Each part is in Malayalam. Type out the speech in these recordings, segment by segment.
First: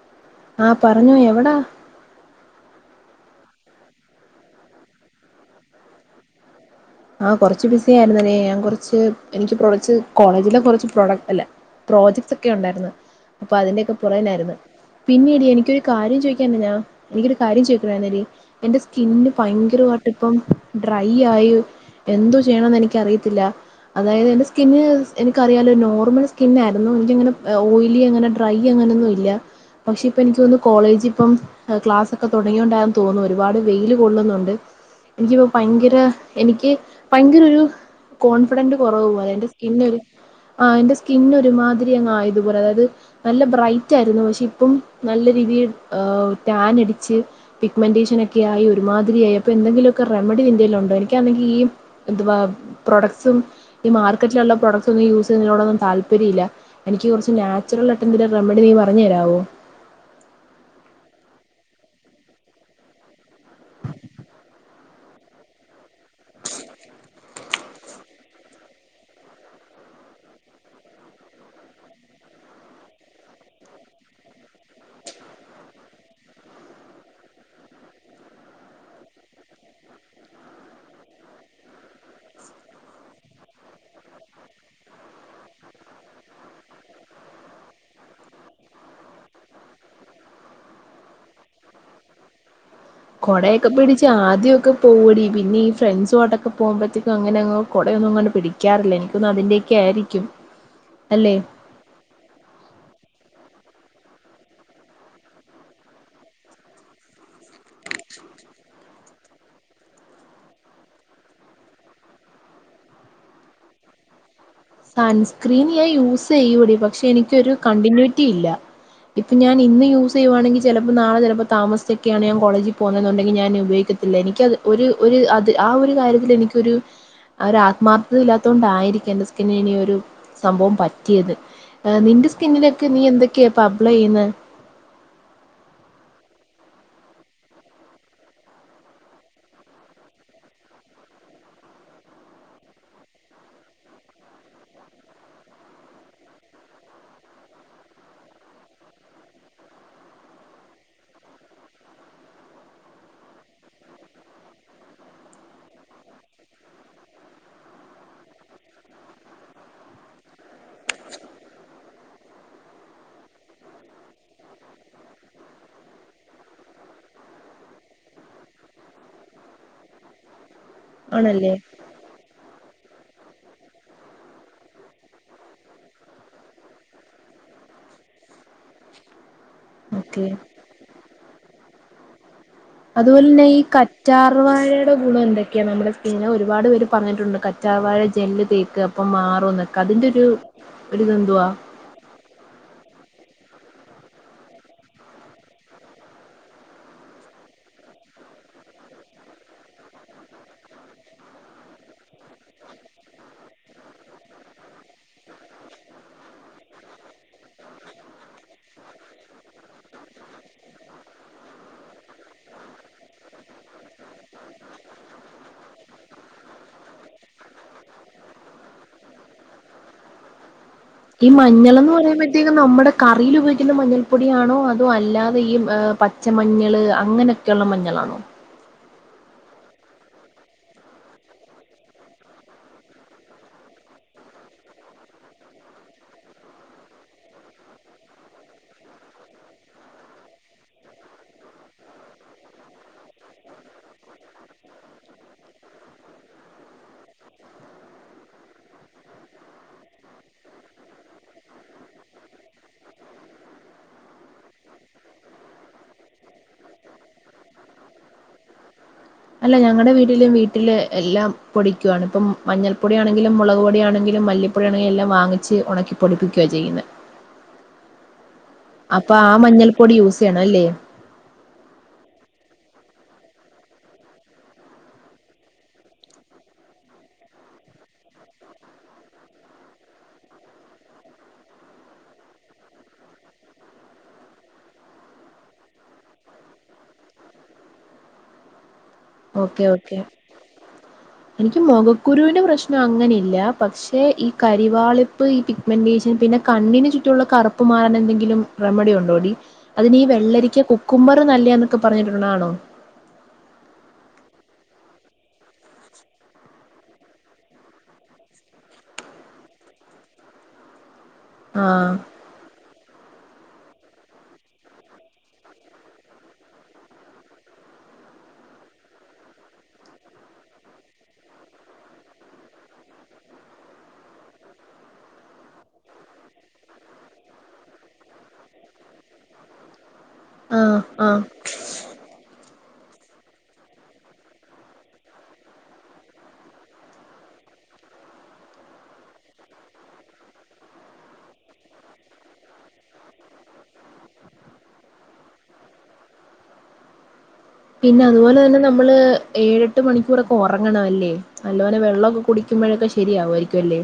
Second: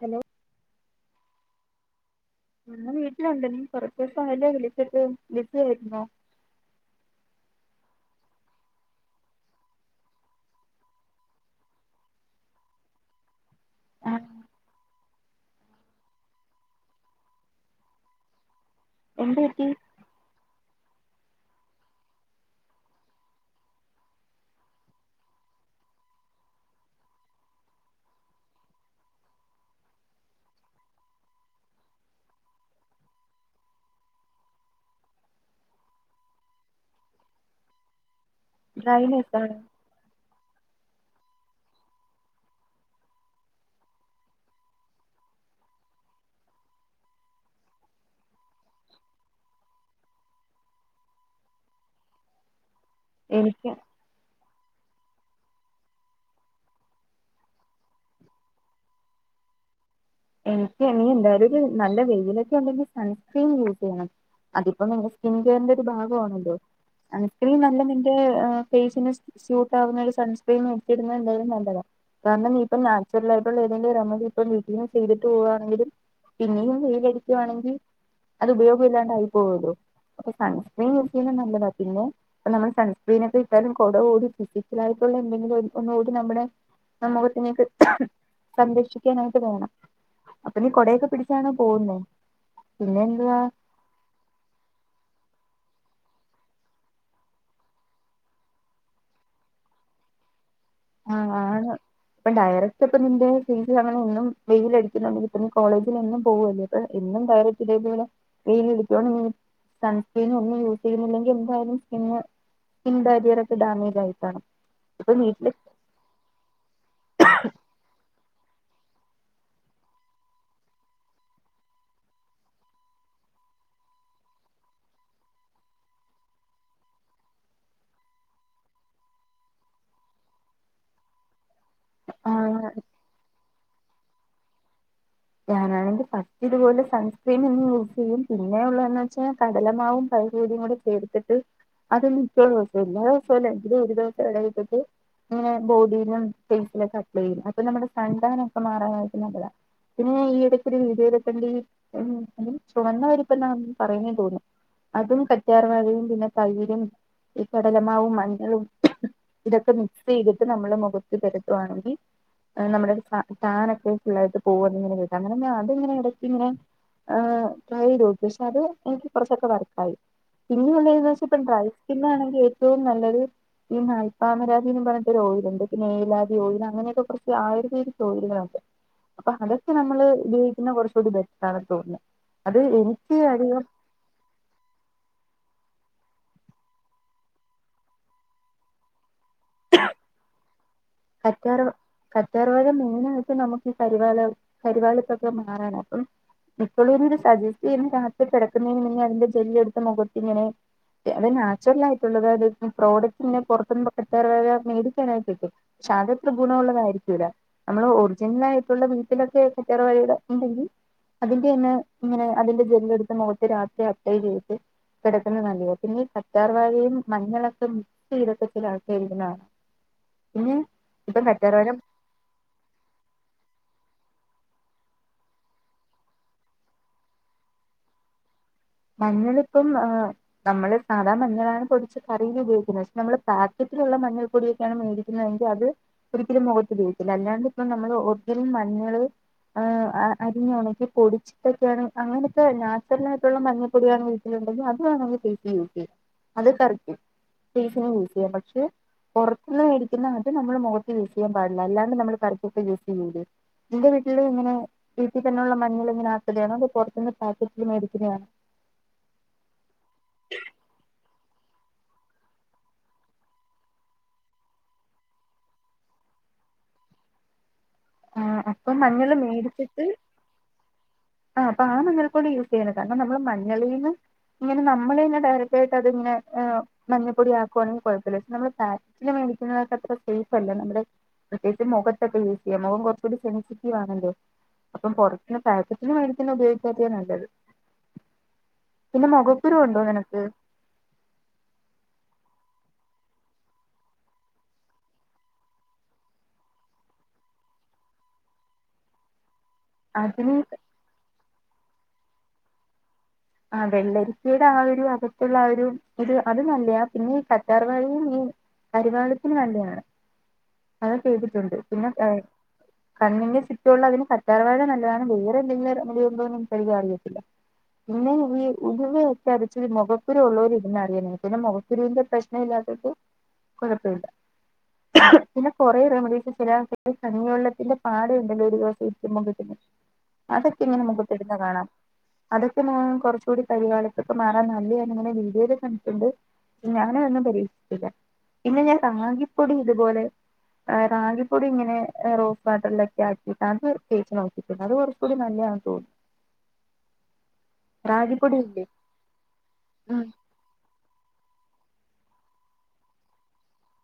ഹലോ ആഹ പറഞ്ഞോ എവിടാ ഉം ഞാൻ വീട്ടിലുണ്ട് നീ കൊറച്ചീസം ആയല്ലോ വിളിച്ചിട്ട് ബിസി ആയിര്ന്നോ ആഹ കുറച്ച് ബിസി ആയിരുന്നനെ ഞാൻ കുറച്ച് എനിക്ക് പ്രൊഡക്റ്റ്സ് കോളേജിലെ കുറച്ച് പ്രോഡക്റ്റ് അല്ല പ്രോജക്ട്സ് ഒക്കെ ഉണ്ടായിരുന്നു അപ്പൊ അതിന്റെ ഒക്കെ പൊറകിലാരുന്നു പിന്നെടി എനിക്കൊരു കാര്യം ചോദിക്കാ ഞാ എനിക്കൊരു കാര്യം ചോദിക്കണേന്നെടി എന്റെ സ്കിന്ന് എന്ത് പറ്റി ഭയങ്കരയിട്ട് ഇപ്പം ഡ്രൈ ആയി എന്തോ ചെയ്യണംന്ന് എനിക്കറിയത്തില്ല അതായത് എന്റെ സ്കിന്ന് എനിക്കറിയാലോ നോർമൽ സ്കിന്നായിരുന്നു എനിക്കങ്ങനെ ഓയിലി അങ്ങനെ ഡ്രൈ അങ്ങനെയൊന്നും ഇല്ല പക്ഷെ ഇപ്പം എനിക്ക് തോന്നു കോളേജ് ഇപ്പം ക്ലാസ് ഒക്കെ തൊടങ്ങിയൊണ്ടാന്ന് തോന്നുന്നു ഒരുപാട് വെയില് കൊള്ളുന്നുണ്ട് എനിക്കിപ്പോ ഭയങ്കര എനിക്ക് ഭയങ്കര ഒരു കോൺഫിഡന്റ് കുറവ് പോലെ ഡ്രൈനെസ് എന്റെ ആണോ സ്കിന്ന് ഒരു ആഹ് എന്റെ സ്കിന്ന് ഒരുമാതിരി അങ്ങ് ആയതുപോലെ അതായത് നല്ല ബ്രൈറ്റ് ആയിരുന്നു പക്ഷെ ഇപ്പം നല്ല രീതിയിൽ ആഹ് ടാന് അടിച്ച് പിഗ്മെന്റെഷനൊക്കെ ആയി ഒരുമാതിരി ആയപ്പോ എന്തങ്കിലൊക്കെ റെമഡി എന്തേലും ഉണ്ടോ എനിക്കാണെങ്കി ഈ എന്തുവാ പ്രൊഡക്സും എനിക്ക് ഈ മാ ർക്കറ്റിലുള്ള പ്രൊഡക്ട്സൊന്നും യൂസ് ചെയുന്നതിനോടൊന്നും താല്പര്യല്ല. എനിക്ക് കൊറച്ച് നാച്ചുറൽ ആയിട്ടുള്ള റെമഡി നീ പറഞ്ഞു തരാവോ. എനിക്ക് നീ എന്തായാലും ഒരു നല്ല വെയിലൊക്കെ ഉണ്ടെങ്കിൽ സൺസ്ക്രീൻ യൂസ് ചെയ്യണം അതിപ്പോ സ്കിൻ കെയറിന്റെ ഒരു ഭാഗവാണല്ലോ. [unintelligible] നല്ല നിന്റെ ഏഹ് ഫെയ്സിന് സൂട്ടാകുന്ന ഒരു സൺസ്ക്രീൻ ഇട്ടിരുന്നേ എന്തായാലും നല്ലതാ. കാരണം ഈപ്പം നാച്ചുറൽ ആയിട്ടുള്ള ഏതെങ്കിലും റെമഡിപ്പോ വീട്ടിന്ന് ചെയ്തിട്ട് പോവാണെങ്കിലും പിന്നെയും വെയിലടിക്കുവാണെങ്കി അത് ഉപയോഗം ഇല്ലാണ്ട് ആയി പോവോല്ലോ അപ്പോ സൺസ്ക്രീൻ യൂസെയ്യുന്നത് നല്ലതാ പിന്നെ ഇപ്പ നമ്മള് സൺസ്ക്രീന് ഒക്കെ ഇട്ടാലും കൊടചൂടി ഫിസിക്കിലായിട്ടുള്ള എന്തെങ്കിലും ഒന്നുകൂടി നമ്മുടെ ആ മുഖത്തിനേക്ക് സംരക്ഷിക്കാനായിട്ട് പോണം. അപ്പൊ നീ കൊടയൊക്കെ പിടിച്ചാണോ പോവുന്നേ പിന്നെ എന്തുവാ ഒക്കെ പിടിച്ച് ആദ്യവൊക്കെ പോവൊടി പിന്നെ ഈ ഫ്രണ്ട്സാട്ടൊക്കെ പോകുമ്പഴത്തേക്ക്‌ അങ്ങനെങ് കൊട ഒന്നും അങ്ങ് പിടി ക്കാറില്ല ഇൻക്കോന്ന്ണ് അതിന്റെയൊക്കെ ആയിരിക്കും. ആഹ് അല്ലെ ആണ് ഇപ്പൊ ഡയറക്ട് ഇപ്പൊ നിന്റെ ഫെസ് അങ്ങനെ ഒന്നും വെയിൽ അടിക്കുന്നുണ്ടെങ്കിൽ ഇപ്പൊ നീ കോളേജിൽ എന്നും പോവല്ലേ. ഇപ്പ എന്നും ഡയറക്റ്റ് ഇതേപോലെ വെയിൽ അടിക്കുവാണേ സൺസ്ക്രീൻ ഒന്നും യൂസ് ചെയ്യുന്നില്ലെങ്കിൽ എന്തായാലും സ്കിന്ന്‌ [unintelligible] ഡാമേജ് ആയിക്കാണും സൺസ്ക്രീൻ ഞാൻ യൂസെയ്യൂടി പക്ഷെ എനിക്കൊരു കണ്ടിന്യൂറ്റി ഇല്ല. ഇപ്പൊ ഞാൻ ഇന്ന് യൂസെയ്യുവാണെങ്കി ചെലപ്പോ നാളെ ചെലപ്പോ താമസിച്ചൊക്കെയാണ് ഞാൻ കോളേജി പോവുന്നതെന്നുണ്ടെങ്കിൽ ഞാൻ ഉപയോഗിക്ക ത്തില്ല എനിക്കത് ഒരു ര് അത് ആ ഒരു കാര്യത്തിൽ എനിക്കൊരു ഒര ആത്മാർത്ഥത ഇല്ലാത്തതു കൊണ്ടായിയിരിക്കാം എന്റെ സ് പിന്നെ ഇനി ഒരു സംഭവം പറ്റിയത് നിന്റെ ആഹ് സ്കിന്നിലൊക്കെ നീ എന്തൊ ക്കെ ഇപ്പോ അപ്ലൈ ചെയ്യുന്നേ ഞാനാണെങ്കി ഫസ്റ്റ് ഇതുപോലെ സൺസ്ക്രീൻ ഒന്ന് യൂസ് ചെയ്യും പിന്നെ ഉള്ളതന്ന് വെച്ചാൽ കടലമാവും പയറ് പൊടിയും കൂടി എടുത്തിട്ട് അത് മിക്ക ദിവസം എല്ലാ ദിവസല്ലെ എങ്കിലും ഒരു ദിവസം ഇട വിട്ടിട്ട് ഇങ്ങനെ ബോഡിയിലും ഫേസിലും ഒക്കെ അപ്ലൈ ചെയ്യും അപ്പൊ നമ്മുടെ സൺ ടാനൊക്കെ മാറാനായിട്ട് നല്ലതാ പിന്നെ ഈ ഇടയ്ക്കൊരു വീഡിയോലോക്കെണ്ട് ചുമന്ന പരിപ്പ് എന്നാ പറയുന്നേ തോന്നുന്നു അതും കറ്റാർ വാഴയും പിന്നെ തൈരും ഈ കടലമാവും മഞ്ഞളും ഇതൊക്കെ മിക്സ് ചെയ്തിട്ട് നമ്മള് മുഖത്ത് പുരട്ടുവാണെങ്കി ഏഹ് നമ്മളെ ടാനൊക്കെ ഫുള്ളായിട്ട് പോകും അത് ഇങ്ങനെ എടക്ക് ഇങ്ങനെ ആഹ് ട്രൈ ചെയ്തോക്കി പക്ഷെ അത് ഇൻക്ക് കുറച്ചൊക്കെ വർ ത്തായി പിന്നെ ഉള്ളന്ന് വച്ച ഇപ്പ ആണല്ലേ ഡ്രൈ സ്കിൻ ആണെങ്കി ഏറ്റവും നല്ലത് ഈ നൽപ്പാമരാതി എന്നും പറഞ്ഞിട്ട് ഒരു ഓയിലുണ്ട് പിന്ന ഏലാതി ഓയിൽ അങ്ങനെയൊക്കെ കൊറച്ച് ആയുർവേദിക് ഓയിലുകളുണ്ട് അപ്പൊ അതൊക്കെ നമ്മള് ഓക്കെ ഉപയോഗിക്കുന്ന കുറച്ചുകൂടി ബെറ്ററാണ് തോന്നുന്നത് അത് എനിക്ക് അധികം കച്ചാർവാഴയുടെ ഗുണം എന്തൊക്കെയാ നമ്മുടെ സ്കിന്നിന് അഹ് ഒരുപാട് പേര് പറഞ്ഞിട്ടുണ്ട് കച്ചാർവാഴ ജെല്ല് തേക്ക് അപ്പം മാ റും ന്നൊക്കെ അതിന്റെ ഒരു ഒരിതെന്തുവാ കറ്റാറു കറ്റാർ വാഴ മെയിൻ ആയിട്ട് നമുക്ക് ഈ കരിവാള കരിവാളിപ്പൊക്കെ മാറാനാ അപ്പൊ എപ്പളും ഒരു സജസ്റ്റ് രാത്രി കിടക്കുന്നതിന് അതിന്റെ ജല്ലി എടുത്ത് മുഖത്തിങ്ങനെ അത് നാച്ചുറൽ ആയിട്ടുള്ളത് അത് പ്രോഡക്റ്റിങ്ങനെ പുറത്തുന്ന് [unintelligible] മേടിക്കാനായി കിട്ടും പക്ഷേ അത് അത്ര ഗുണ മുള്ളതായിരിക്കൂല്ല നമ്മള് ഒറിജിനൽ ആയിട്ടുള്ള വീട്ടിലൊക്കെ കറ്റാർ വാഴയുടെ ഉണ്ടെങ്കിൽ അതിന്റെ തന്നെ ഇങ്ങനെ അതിന്റെ ജെല്ല് എടുത്ത് മുഖത്ത് രാത്രി അപ്ലൈ ചെയ്തിട്ട് കിടക്കുന്ന നല്ലിയത് പിന്നെ ഈ കറ്റാർ വഴയും മഞ്ഞളൊക്കെ മിക്സ് ചെയ്തിട്ട് [unintelligible] ഇട്ന്നത് കാണാം ഉം ഈ മഞ്ഞൾ എന്ന് പറയുമ്പൊ പ്രത്യേകം നമ്മുടെ കറിയിൽ ഉപയോഗിക്കുന്ന മഞ്ഞൾപ്പൊടിയാണോ അതോ അല്ലാതെ ഈ പച്ചമഞ്ഞൾ അങ്ങനെ ക്ക്ള്ള മഞ്ഞളാണോ മഞ്ഞളിപ്പം ആഹ് നമ്മള് സാധാ മഞ്ഞളാണ് പൊടിച്ച് കറിയിൽ ഉപയോഗിക്കുന്നത് പക്ഷെ നമ്മള് പാക്കറ്റിലുള്ള മഞ്ഞൾ പൊടിയൊക്കെയാണ് മേടുന്നത് ങ്കി അത് ഒരിക്കലും മുഖത്ത് ഉഭയോഗിക്കില്ല അല്ലാണ്ട് ഇപ്പ നമ്മള് ഓർജിനൽ മഞ്ഞള് അരി ഉണക്കി പൊടിച്ചിട്ടൊക്കെയാണ് അങ്ങനത്തെ നാച്ചുറൽ ആയിട്ടുള്ള മഞ്ഞ മഞ്ഞൾ പൊടിയാണ് വീട്ടിലുണ്ടെങ്കിൽ അത് വേണമെങ്കിൽ ഫെയ്സിൽ യൂസ് ചെയ്യാം അത് [unintelligible] ഫെയ്സിൽ യൂസ് ചെയ്യാം പക്ഷെ പുറത്തന്ന് മേടിക്കുന്നട്ട് നമ്മള് മുഖത്ത് യൂസ് ചെയ്യൻപാടില്ല അല്ലാണ്ട് നമ്മള് കറപ്പപ്പ്സ് [unintelligible] ചെയ്യത് നിന്റെ വീട്ടിൽ ഇങ്ങനെ വീട്ടിൽ തന്നെള്ള മഞ്ഞൾ ഇങ്ങനെ ആക്കുകയാണോ അതോ പുറത്തുന്ന് പാക്കറ്റിൽ മേടിക്കുകതാണ് അല്ല ഞങ്ങളുടെ വീട്ടിലും വീട്ടില് എല്ലാം പൊടിക്കുകയാണ് ഇപ്പം മഞ്ഞൾപ്പൊടിയാണെങ്കിലും, മുളക് പൊടിയാണെങ്കിലും, മല്ലിപ്പൊടിയാണെങ്കിലും എല്ലാം വാങ്ങിച്ച് ഉണക്കി പൊടിപ്പിക്കുകയാ ചെയ്യുന്നത് ആ ആ അപ്പൊ ആ മഞ്ഞൾപ്പൊടി യൂസ് ചെയ്യണം അല്ലേ ആ അപ്പം ആ മഞ്ഞൾ പൊടി യൂസ് ചെയ്യുന്നത് കാരണം നമ്മള് മഞ്ഞളീന്ന് ഇങ്ങനെ നമ്മള് തന്നെ ഡയറക്റ്റ് ആയിട്ട് അതിങ്ങനെ മഞ്ഞപ്പൊടി ആക്കുവാണെങ്കിൽ കുഴപ്പമില്ല പക്ഷെ നമ്മൾ പാക്കറ്റിന് മേടിക്കുന്നതൊക്ക അത്ര സേഫ് അല്ല നമ്മുടെ പ്രത്യേകിച്ച് മുഖത്തൊക്കെ യൂസ് ചെയ്യാം മുഖം കുറച്ച് കൂടി സെൻസിറ്റീവ് ആണല്ലോ അപ്പം പുറത്ത്ന്ന് പാക്കറ്റിന് മേടിക്കുന്നത് തന്നെ ഉപയോഗിച്ചാതി നല്ലത് പിന്നെ മുഖക്കുരു ഓക്കെ ഉണ്ടോ ഓക്കെ നിനക്ക് എനിക്ക് മുഖക്കുരുവിന്റെ പ്രശ്നം അങ്ങനെ ഇല്ല പക്ഷെ ഈ കരിവാളിപ്പ് ഈ മെന്റേഷൻ പിന്നെ കണ്ണിന് ചുറ്റുമുള്ള കറുപ്പ് മാറാൻ എന്തെങ്കിലും റെമഡി ഉണ്ടോടി അതിന് ഈ വെള്ളരിക്ക കുക്കുമ്പർ നല്ല എന്നൊക്കെ പറഞ്ഞിട്ടുണ്ട് ഉള്ളതാണോ ആ വെള്ളരിക്കയുടെ ആ ഒരു അകത്തുള്ള ആ ഒരു ഇത് അത് നല്ലയാ പിന്നെ ഈ കറ്റാർവാഴയും ഈ കരിവാളിപ്പിന് നല്ലയാണ് അത് ചെയ്തിട്ടുണ്ട് പിന്നെ ആഹ് ഏഹ് കണ്ണിന്റെ ചുറ്റുള്ളതിന് കറ്റാർവാഴ നല്ലതാണ് വേറെ എന്തെങ്കിലും റമഡി ഉണ്ടോന്ന് എനിക്കധികം അറിയത്തില്ല പിന്നെ ഈ ഉലുവ ഒക്കെ അരച്ച് മുഖക്കുരു ഉള്ളവര് ഇടുന്നത് അറിയ പിന്നെ മുഖക്കുരുവിന്റെ പ്രശ്ന ഇല്ലാത്തവർക്ക് കുഴപ്പമില്ല പിന്നെ കുറേ റെമഡീസ് ചില കഞ്ഞി വെള്ളത്തിന്റെ പാട ഉണ്ടല്ലോ ഒരു [unintelligible] [unintelligible] അതൊക്കെ ആഹ് ഇങ്ങനെ മഖത്തു ആഹ് ഇടുന്നെ കാണാം പിന്നെ കുറച്ച് കൂടി കരിവാളിപ്പൊക്കെ മാറാൻ നല്ലയാന്ന് ഇങ്ങനെ വീഡിയോൽ കണ്ടിട്ടുണ്ട് ഞാനതൊന്നും പരീക്ഷിച്ചില്ല പിന്നെ ഞാൻ റാഗിപ്പൊടി ഇതുപോലെ റഗി പൊടി ഇങ്ങനെ റോസ് വാട്ടറിലൊക്കെ ആക്കിയിട്ട് അത് തേച്ച് നോക്കിട്ടുണ്ട് അത് കുഴ പൊടി നല്ലതാണ് തോന്നുന്നു പിന്നെ അതുപോലെ തന്നെ റാഗിപ്പൊടിയില്ലേ നമ്മള് ഏഴെട്ട് മണിക്കൂർ ഒക്കെ ഉറങ്ങണം അല്ലേ നല്ല പോലെ വെള്ളമൊക്കെ കുടിക്കുമ്പോഴൊക്കെ ശരിയാവു ആയിരിക്കും അല്ലേ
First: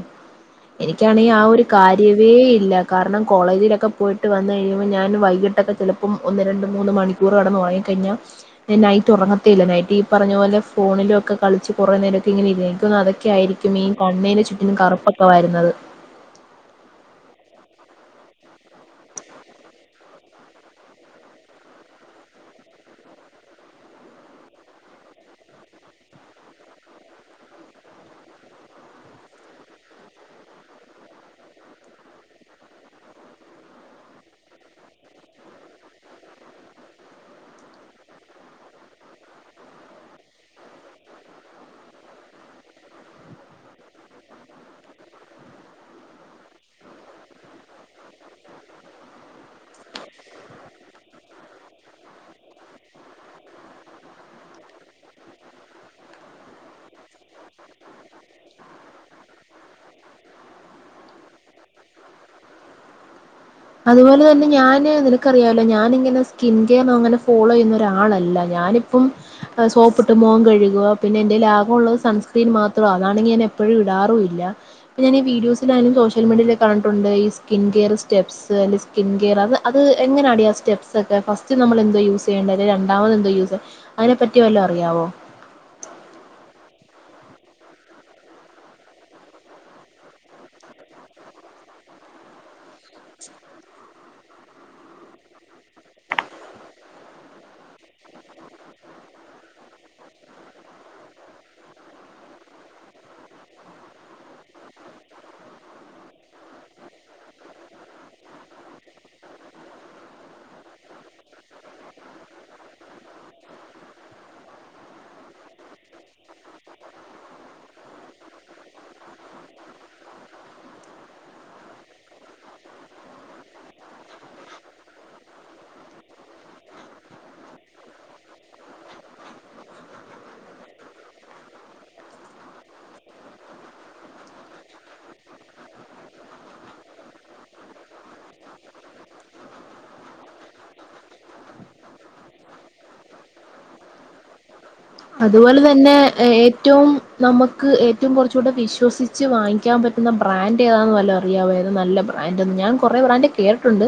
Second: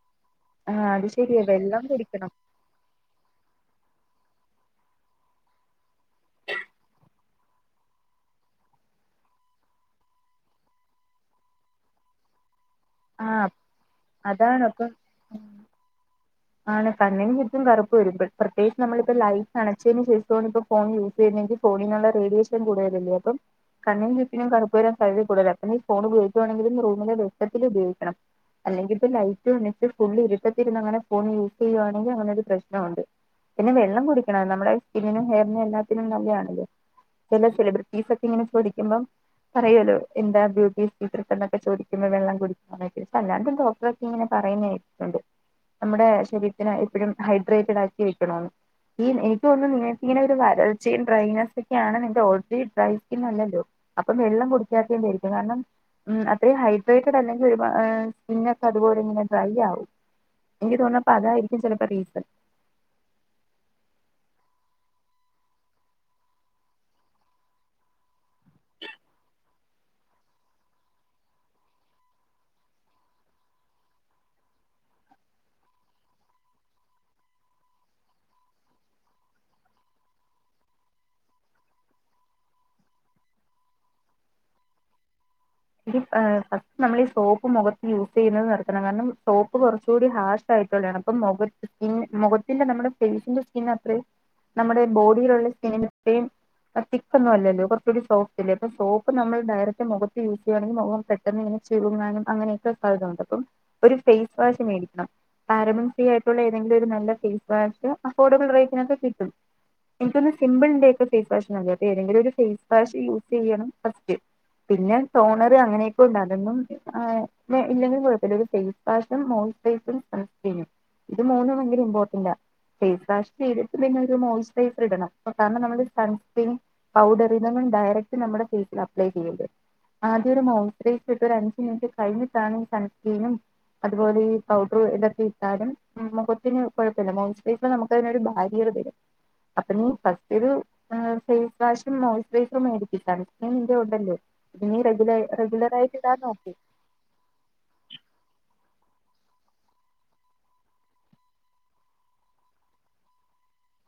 ആഹ് അത് എനിക്കാണെങ്കിൽ ആ ശരിയാ ഒരു വെള്ളം കുടിക്കണം കാര്യവേ ഇല്ല കാരണം കോളേജിലൊക്കെ പോയിട്ട് വന്ന് കഴിയുമ്പോൾ ഞാൻ വൈകിട്ടൊക്കെ ചിലപ്പം ഒന്ന് രണ്ട് മൂന്ന് മണിക്കൂ കൂടെ കടന്ന് ഒറങ്ങി കഴിഞ്ഞാൽ നൈറ്റ് ഉറങ്ങത്തേ ഇല്ല നൈറ്റ് ഈ പറഞ്ഞ പോലെ ഫോണിലൊക്കെ കളിച്ച് കുറേ നേരൊക്കെ ഇങ്ങനെ ഇരിക്ക എനിക്ക് അതൊക്കെ ആഹ് ആയിരിക്കും ഈ കണ്ണിൻ അതാണ് ചുറ്റും അപ്പം കറുപ്പൊക്കെ വരുന്നത്. ആണ് കണ്ണിന് ചുറ്റും കറുപ്പ് വരും പ്രത്യകിച്ച് നമ്മളിപ്പം ലൈറ്റ് അണച്ചതിന് ശേഷാണിപ്പം ഫോൺ യൂസ് ചെയ്യുന്നെങ്കിൽ ഫോണിനുള്ള റേഡിയേഷൻ കൂടുതലല്ലേ അപ്പം കണിനും ചുറ്റിനും കറുപ്പ് വരാൻ സാധ്യത കൂതലാ അപ്പം നീ ഫോൺ ഉപയോഗുകവാണെങ്കിലും റൂമിലെ വെട്ടത്തില് ഉപയോഗിക്കണം. അല്ലെങ്കി ഇപ്പം ലൈറ്റ് അണച് ഫുൾ ഇരുട്ടത്തിരുന്ന് അങ്ങനെ ഫോൺ യൂസ് ചെയ്യവാണെങ്കിൽ അങ്ങനൊരു പ്രശ്നമുണ്ട്. പിന്നെ വെള്ളം കുടിക്കണം നമ്മുടെ സ്കിന്നിനും ഹെയറിനും എല്ലാത്തിനും നല്ലേയാണത്. ചെല സെിബ്രിറ്റീസ് ഒക്കെ ഇങ്ങനെ ചോദിക്കുമ്പം പറയൊല്ലോ എന്താ ബ്യൂട്ടി സീക്രട്ട് എന്നൊക്കെ ചോദിക്കുമ്പോ വെള്ളം കുടി അതായത് അല്ലാണ്ടും ഡോക്ടറൊക്കെ ഇങ്ങനെ പറയുന്നെ കേട്ടിട്ടുണ്ട്. നമ്മുടെ ശരീരത്തിന് എപ്പൊഴും ഹൈഡ്രേറ്റഡ് ആക്കി വെക്കണോന്ന് ഈ എനിക്ക് തോന്നുന്നു നിങ്ങക്കിങ്ങനെ ഒരു വരൾച്ചയും ഡ്രൈനെസൊക്കെയാണ് നിന്റെ ഓൾറെഡി ഡ്രൈ സ്കിൻ അല്ലല്ലോ അപ്പൊ വെള്ളം കുടിക്കാത്തതിന്റേ ആയിരിക്കും കാരണം ഉം അത്രയും ഹൈഡ്രേറ്റഡ് അല്ലെങ്കിൽ ഒരു സ്കിന്നൊക്കെ അതുപോലെ ഇങ്ങനെ ഡ്രൈ ആവും. എനിക്ക് തോണ് ണെപ്പം അതായിരിക്കും ചിലപ്പം റീസൺ. അതുപോലെ തന്നെ ഞാന് നിനക്കറിയാല്ലോ ഞാനിങ്ങനെ സ്കിൻ കെയർ അങ്ങനെ ഫോളോ ചെയ്യുന്ന ഒരാളല്ല ഞാന് അപ്പം സോപ്പിട്ട് മൊഖം കഴുകുവാ. പിന്നെ എന്റെയിൽ ആകെ ഉള്ളത് സൺസ്ക്രീൻ മാത്രോ. അതാണെങ്കി ഞാൻ എപ്പഴും ഇടാറൂല്ല. ഞാൻ ഈ വിഡിയോസിലാനും സോഷ്യൽ മീഡിയലൊക്കെ കണ്ടിട്ടുണ്ട് ഈ സ്കിൻ കെയർ സ്റ്റെ്പ്പ്സ് ത് സ്കിൻ കെയർ അത് അത് എങ്ങനെയാടി ആ സ്റ്റെ്പസ് ഒക്കെ ഫസ്റ്റ് നമ്മൾ എന്തോ യൂസ് ചെയ്യേണ്ടത് രണ്ടാമതന്തോ യൂസ് അയിനെപ്പറ്റി വല്ലോ അറിയാവോ? ഇത് ഏ ഫസ്റ്റ് നമ്മൾ ഈ സോപ്പ് മുഖത്ത് യൂസ് ചെയ്യുന്നത് നിർത്തണം. കാരണം സോപ്പ് കുറച്ചുകൂടി ഹാർഷ് ആയിട്ടുള്ളതാണ് അപ്പൊ മുഖത്ത് സ്കിൻ മുഖത്തിന്റെ നമ്മുടെ ഫെയ്സിന്റെ സ്കിൻ അത്രയും നമ്മുടെ ബോഡിയിലുള്ള സ്കിന്റെ അത്രയും ആ തിക്കൊന്നും അല്ലല്ലോ കുറച്ചൂടി സോഫ്റ്റല്ലേ അപ്പം സോപ്പ് നമ്മൾ ഡയററ്റ് മുഖത്ത് യൂസ് ചെയാണെങ്കിൽ മുഖം പെട്ടന്ന് ഇങ്ങനെ ചുരങ്ങാനും അങ്ങനെയൊക്കെ സാധ്യതയുണ്ട് അപ്പം ഒരു ഫേസ് വാഷ് മേടിക്കണം. കാരമെൽ ഫ്രീ ആയിട്ടുള്ള ഏതെങ്കിലും ഒരു നല്ല ഫേസ് വാഷ് അഫോർഡബിൾ റേറ്റിനൊക്കെ കിട്ടും. എനിക്കോന്നെ സിമ്പിൾന്റെയൊക്കെ ഫേസ് വാഷ് നല്ല്യാ അത് ഏതെങ്കിലും ഒരു ഫേസ് വാഷ് യൂസ് ചെയ്യണം ഫസ്റ്റ് പിന്നെ ട്ടോണറ് അങ്ങനെയൊക്കെ ഉണ്ട് അതൊന്നും ഏ ഇല്ലെങ്കിൽ കുഴപ്പല്ല. ഒരു ഫേസ് വാഷും മോയിസ്രയിസറും സൺസ് ക്രീനും ഇത് മൂന്നും ഭയങ്കര ഇമ്പോർട്ടന്റാ. ഫേസ് വാഷ് ചെയ്തിട്ട് പിന്നെ ഒരു മോയ്സ്റ്ററൈസർ ഇടണം കാരണം നമ്മള് സൺസ്ക്രീന് പൗഡർ ഇതങ്ങും ഡയറക്റ്റ് നമ്മടെ ഫേസിൽ അപ്ലൈ ചെയ്യരുത്. ആദ്യ ഒരു മോയിസ്ഡ്റൈസർ ഇട്ട് ഒരു അഞ്ചു മിനിറ്റ് കഴിഞ്ഞിട്ടാണ് ഈ സൺസ്ക്റീനും അതുപോലെ ഈ പൗഡർ ഇതൊക്കെ ഇട്ടാലും ഉം മുഖത്തിന് കൊഴപ്പല്ല മോയിസ്ഡ്റൈസർ നമുക്കതിന് ഒരു ഭാര്യർ തരും അപ്പൊ നീ ഫസ്റ്റ് ഒരു ഏഹ് ഫേസ് വാഷും മോയിസ്ഡ്റൈസറും മേടിക്ക് സൺസ്ക്രീൻ നിന്റെ ഉണ്ടല്ലോ. ഇന് റെഗുല അതുപോലെ തന്നെ റെഗുലറായിട്ട് ഇടാൻ നോക്ക് ഏറ്റവും നമക്ക് ഏറ്റവും കുറച്ചുകൂടെ വിശ്വസിച്ച് വാങ്ങിക്കാൻ പറ്റുന്ന ബ്രാൻഡ് ഏതാന്ന് വല്ലൊ അറിയാവോ ഏത നല്ല ബ്രാ ബ്രാൻഡൊന്നും ഞാൻ കൊറേ ബ്രാൻഡ് കേട്ടിട്ടുണ്ട്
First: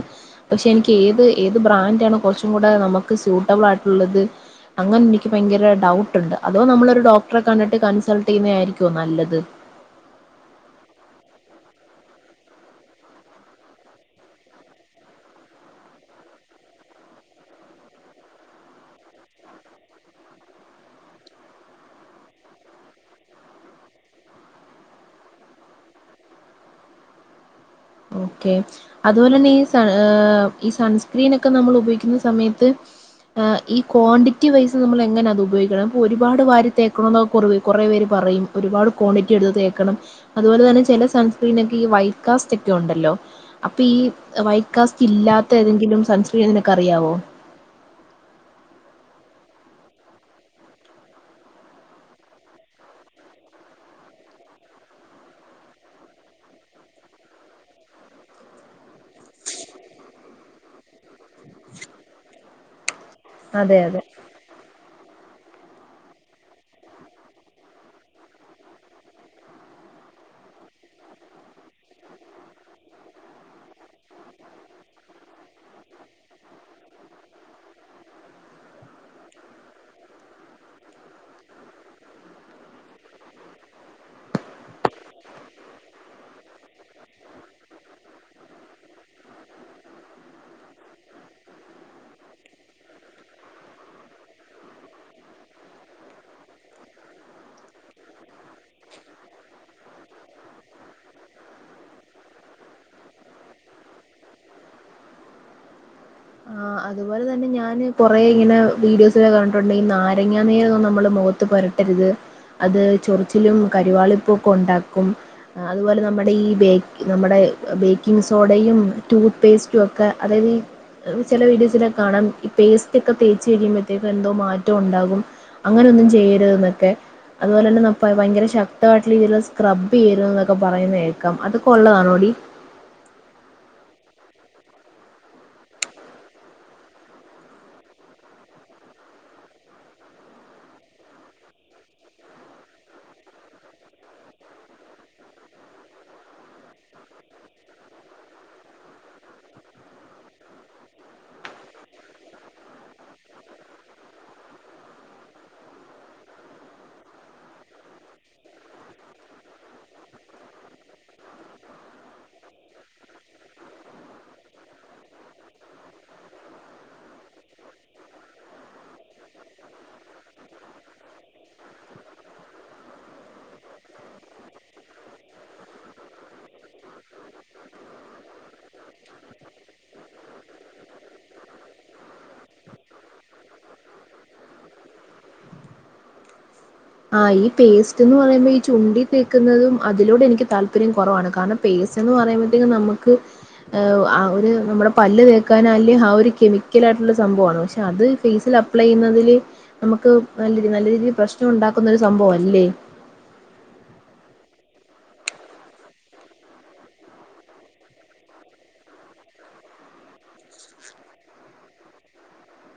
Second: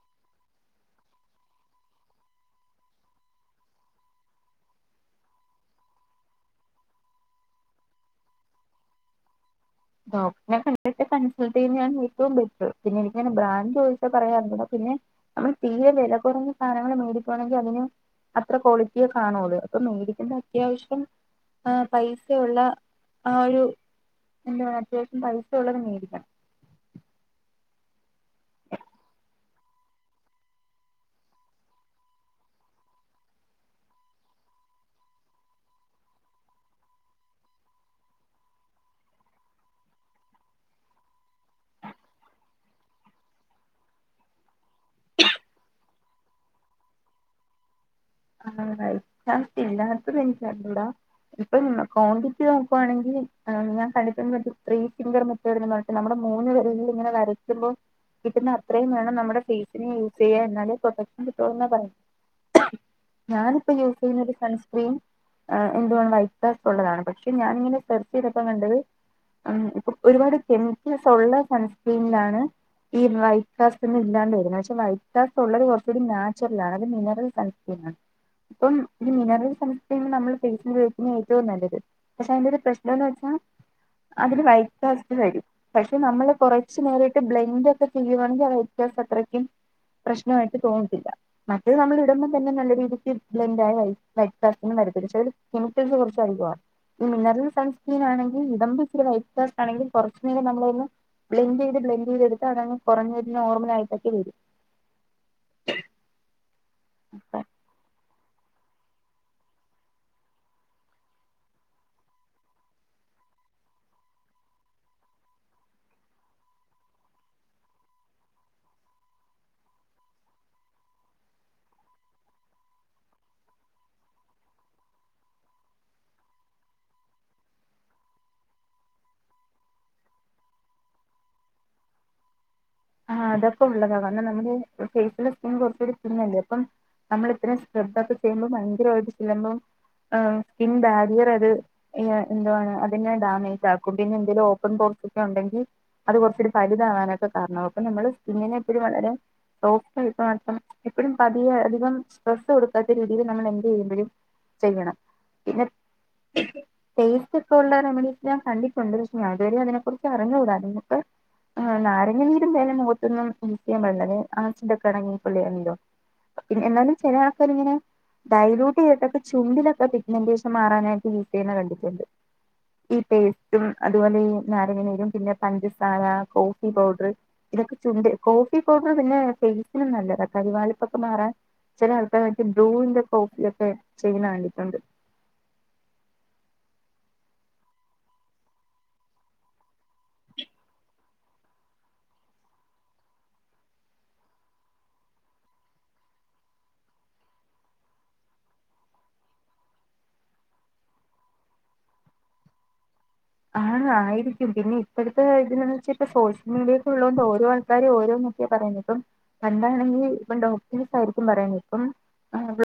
പക്ഷെ എനിക്ക് ഏത് ഏത് ബ്രാൻഡാണ് കുറച്ചും കൂടെ നമുക്ക് സ്യൂട്ടബിൾ ആയിട്ടുള്ളത് അങ്ങനെ എനിക്ക് ഭയങ്കര ഡൗ ട്ടുണ്ട് അഥവാ നമ്മളൊരു ഡോക്ടറെ കണ്ടിട്ട് കൺസൾട്ട് ചെയ്യുന്നതായിരിക്കും നല്ലത് ഡോക്ടറിനെ കണ്ടിട്ട് കൺസൾട്ട് ചെയ്യുന്നാണ് ഏറ്റവും ബെറ്റർ പിന്നെ എനിക്കങ്ങനെ ബ്രാന്റ് ചോയിച്ചാ പറയാൻ അറിഞ്ഞൂട പിന്നെ നമ്മൾ തീരെ വില കുറഞ്ഞ സാധനങ്ങള് മേടിക്കാണെങ്കിൽ അതിന് അത്ര ക്വാളിറ്റിയേ കാണുള്ളൂ അപ്പൊ മേടിക്കുന്ന അത്യാവശ്യം ആഹ് പൈസയുള്ള ആ ഒരു എന്താ അത്യാവശ്യം പൈസ ഉള്ളത് മേടിക്കണം ഓക്കെ അതുപോലെ തന്നെ ഈ സൺ ഏഹ് ഈ സൺസ്ക്രീൻ ഒക്കെ നമ്മൾ ഉപയോഗിക്കുന്ന സമയത്ത് ആഹ് ഈ ക്വാണ്ടിറ്റി വൈസ് നമ്മൾ എങ്ങനെ അത് ഉപയോഗിക്കണം അപ്പോ ഒരുപാട് വാരി തേക്കണന്നൊക്കെ കുറ കുറേ പേര് പറയും ഒരുപാട് ക്വാണ്ടിറ്റി എടുത്ത് തേക്കണം അതുപോലെ തന്നെ ചില സൺസ്ക്രീനൊക്കെ ഈ വൈറ്റ് കാസ്റ്റ് ഒക്കെ ഉണ്ട് ണ്ടല്ലോ അപ്പൊ ഈ വൈറ്റ് കാസ്റ്റ് ഇല്ലാത്ത ഏതെങ്കിലും സൺസ്ക്രീൻ നിനക്ക് അറിയാവോ ആഹ് വൈറ്റ് കാസ്റ്റ് ഇല്ലാത്തത് എനിക്ക് അറിഞ്ഞൂട ഇപ്പം ക്വാണ്ടിറ്റി നോക്കുവാണെങ്കിൽ ഞാൻ കണ്ടിട്ട്ണ്ട്പ്പ മറ്റേ ത്രീ ഫിംഗർ മെത്തേഡ്ന്ന് പറഞ്ഞിട്ട് നമ്മടെ മൂന്ന് വിരലിൽ ഇങ്ങനെ വരയ്ക്കുമ്പോ കിട്ട്ന്ന അത്രയും വേണം നമ്മുടെ ഫേസിന് യൂസ് ചെയ്യാൻ എന്നാലേ പ്രൊട്ടക്ക്ഷൻ കിട്ടുള്ളൂ ന്ന പറയ ഞാനിപ്പ അതെ യൂസ് അതെ ചെയ്യുന്നത് സൺസ്ക്രീൻ എന്തുവാണ് വൈറ്റ് കാസ്റ്റ് ഉള്ളതാണ് പക്ഷെ ഞാനിങ്ങനെ സെർച്ച് ചെയ്തപ്പൊ കണ്ടത് ഇപ്പൊ ഒരുപാട് കെമിക്കൽസ് ഉള്ള സൺസ്ക്രീനിലാണ് ഈ വൈറ്റ് കാസ്റ്റ് ഒന്നും ഇല്ലാണ്ട് വരുന്നത് പക്ഷെ വൈറ്റ് കാസ്റ്റ് ഉള്ളത് കുറച്ചുകൂടി നാച്ചുറൽ ആണ് അത് മിനറൽസ് ഇപ്പം ഈ മിനറൽ സൺസ്ക്രീൻ നമ്മൾ ഫേസിന് തേക്ക്ന്നത് ഏറ്റവും നല്ലത് പക്ഷെ അയിന്റെ ഒരു പ്രശ്നംന്ന് വെച്ചാൽ അതില് വൈറ്റ് കാസ്റ്റ് വരും പക്ഷെ നമ്മള് കൊറച്ചു നേരട്ട് ബ്ലെൻഡ് ഒക്കെ ചെയ്യുവാണെങ്കിൽ ആ വൈറ്റ് കാസ്റ്റ് അത്രയ്ക്കും പ്രശ്നായിട്ട് തോന്നത്തില്ല മറ്റേ നമ്മൾ ഇടുമ്പോ തന്നെ നല്ല രീതിക്ക് ബ്ലെൻഡായി വൈറ്റ് കാസ്റ്റ് ഒന്നും വരത്തില്ല പക്ഷേ അതില് കെമിക്കൽസ് കുറച്ച് അധികാ ഈ മിനറൽ സൺസ്ക്രീൻ ആണെങ്കിൽ ഇടുമ്പ ഇച്ചിരി വൈറ്റ്കാസ്റ്റ് ആണെങ്കിൽ കുറച്ചു നേരം നമ്മളൊന്ന് ബ്ലെൻഡ് ചെയ്ത് ബ്ലെൻഡ് ചെയ്ത് എടുത്താ അതങ്ങ് കുറഞ്ഞ് ഒരു നോർമലായിട്ടൊക്ക വരും ആഹ് അതുപോലെ തന്നെ ഞാന് പോ കുറെ ഇങ്ങനെ വീഡിയോസില് ഒക്കെ കണ്ടിട്ടുണ്ട് ഈ നാരങ്ങ നീരൊന്നും നമ്മള് മുഖത്ത് പുരട്ടരുത് അത് ചൊറിച്ചിലും കരുവാളിപ്പൊക്കെ ഉണ്ടാക്കും അതുപോലെ നമ്മുടെ ഈ ബേ നമ്മുടെ ബേക്കിംഗ് സോഡയും ടൂത്ത് പേസ്റ്റും ഒക്കെ അതായത് ചെല വീഡിയോസിൽ ഒക്കെ കാണാം ഈ പേസ്റ്റ് ഒക്കെ തേച്ച് കഴിയുമ്പോഴത്തേക്കും എന്തോ മാറ്റം ഉണ്ടാകും അങ്ങനെ ഒന്നും ചെയ്യരുത് ന്നൊക്കെ അതുപോലെ തന്നെ ന ഭയങ്കര ശക്തമായിട്ടുള്ള രീതിയിൽ സ്ക്രബ് ചെയ്യരുത് എന്നൊക്കെ പറയുന്ന കേൾക്കാം അതൊക്കെ ഉള്ളതാണോടി ആഹ് അതൊക്കെ ഉള്ളതാ കാരണം നമ്മുടെ ഫേസിലെ സ്കിൻ കുറച്ചൂടി തിന്നല്ലേ അപ്പം നമ്മൾ ഇത്രയും സ്ക്രബ് ഒക്കെ ചെയ്യുമ്പോം ഭയങ്കരമായി ചെല്ലുമ്പോ സ്കിൻ ബാരിയർ അത് ഈ എന്തുവാണ് അതിനെ ഡാമേജ് ആക്കും പിന്നെ എന്തേലും ഓപ്പൺ പോർസ് ഒക്കെ ഉണ്ടെങ്കിൽ അത് കുറച്ചൂടി വലിതാവാനൊക്കെ കാരണാവും അപ്പൊ നമ്മള് സ്കിന്നിനെ എപ്പഴും വളരെ സോഫ്റ്റ്‌ ആയിട്ട് എപ്പോഴും പതിയ അധികം സ്‌ട്രെസ് കൊടുക്കാത്ത രീതിയിൽ നമ്മൾ എന്ത് ചെയ്യുമ്പഴും ചെയ്യണം പിന്നെ പേസ്‌റ്റൊക്ക ഉള്ള റെമഡീസ് ഞാൻ കണ്ടിട്ടുണ്ട് പക്ഷെ ഞാൻ ഇതുവരേം അതിനെ കുറിച്ചറിഞ്ഞുകൂടാ നമ്മക്ക് ആഹ് നാരങ്ങനീരും തേനും മുഖത്തൊന്നും യൂസ് ചെയ്യാൻ പാടില്ല അത് ആസിഡ് ഒക്കെ അടങ്ങിയിട്ടുള്ളതാണല്ലോ പിന്നെ എന്നാലും ചില ആൾക്കാർ ഇങ്ങനെ ഡൈലൂട്ട് ചെയ്തിട്ടൊക്കെ ചുണ്ടിലൊക്കെ പിഗ്മെൻ്റേഷൻ മാറാനായിട്ട് യൂസ് ചെയ്യുന്ന കണ്ടിട്ടുണ്ട് ഈ പേസ്റ്റും അതുപോലെ ഈ നാരങ്ങ നീരും പിന്നെ പഞ്ചസാര കോഫി പൗഡറ് ഇതൊക്കെ ചുണ്ട് കോഫി പൗഡർ പിന്നെ ഫേസ്നും നല്ലതാ കരിവാളിപ്പൊക്കെ മാറാൻ ചെല ആൾക്കാര് മറ്റേ ബ്രൂവിന്റെ കോഫിയൊക്കെ ചെയ്യ്ണ കണ്ടിട്ടുണ്ട് ആഹ് ഈ പേസ്റ്റ് ന്ന് പറയുമ്പോ ഈ ചുണ്ടീ തേക്കുന്നതും അതിനോടെ എനിക്ക് താല്പര്യം കുറവാണ് കാരണം ഫേസ്ന്ന് പറയുമ്പേത്തേക്ക് നമ്മക്ക് ഏ ആ ഒര് നമ്മുടെ പല്ല് തേക്കാനെല്ലയാ ആ ഒര് കെമിക്കലായിട്ടുള്ള സംഭവാണ്. പക്ഷെ അത് ഫേസില് അ പ്ലെയ്യുന്നതില് നമുക്ക് നല്ല നല്ല രീതില് പ്രശ്നൊണ്ടാക്കുന്ന ഒരു സംഭവല്ലേ. ആഹ് ഹാ, ആയിരിക്കും. പിന്നെ ഇപ്പഴത്തെ ഇതിനെന്നെച്ചാ ഇപ്പ സോഷ്യൽ മീഡിയെക്കെള്ളത് കൊണ്ട് ഓരോ ആൾക്കാരും ഓരോന്ന് ക്കെയാ പറയുന്നെ. ഇപ്പം പണ്ടാണെങ്കി ഇപ്പം ഡോക്ടേഴ്‌സായിരിക്കും പറയുന്നത് ഇപ്പം [unintelligible]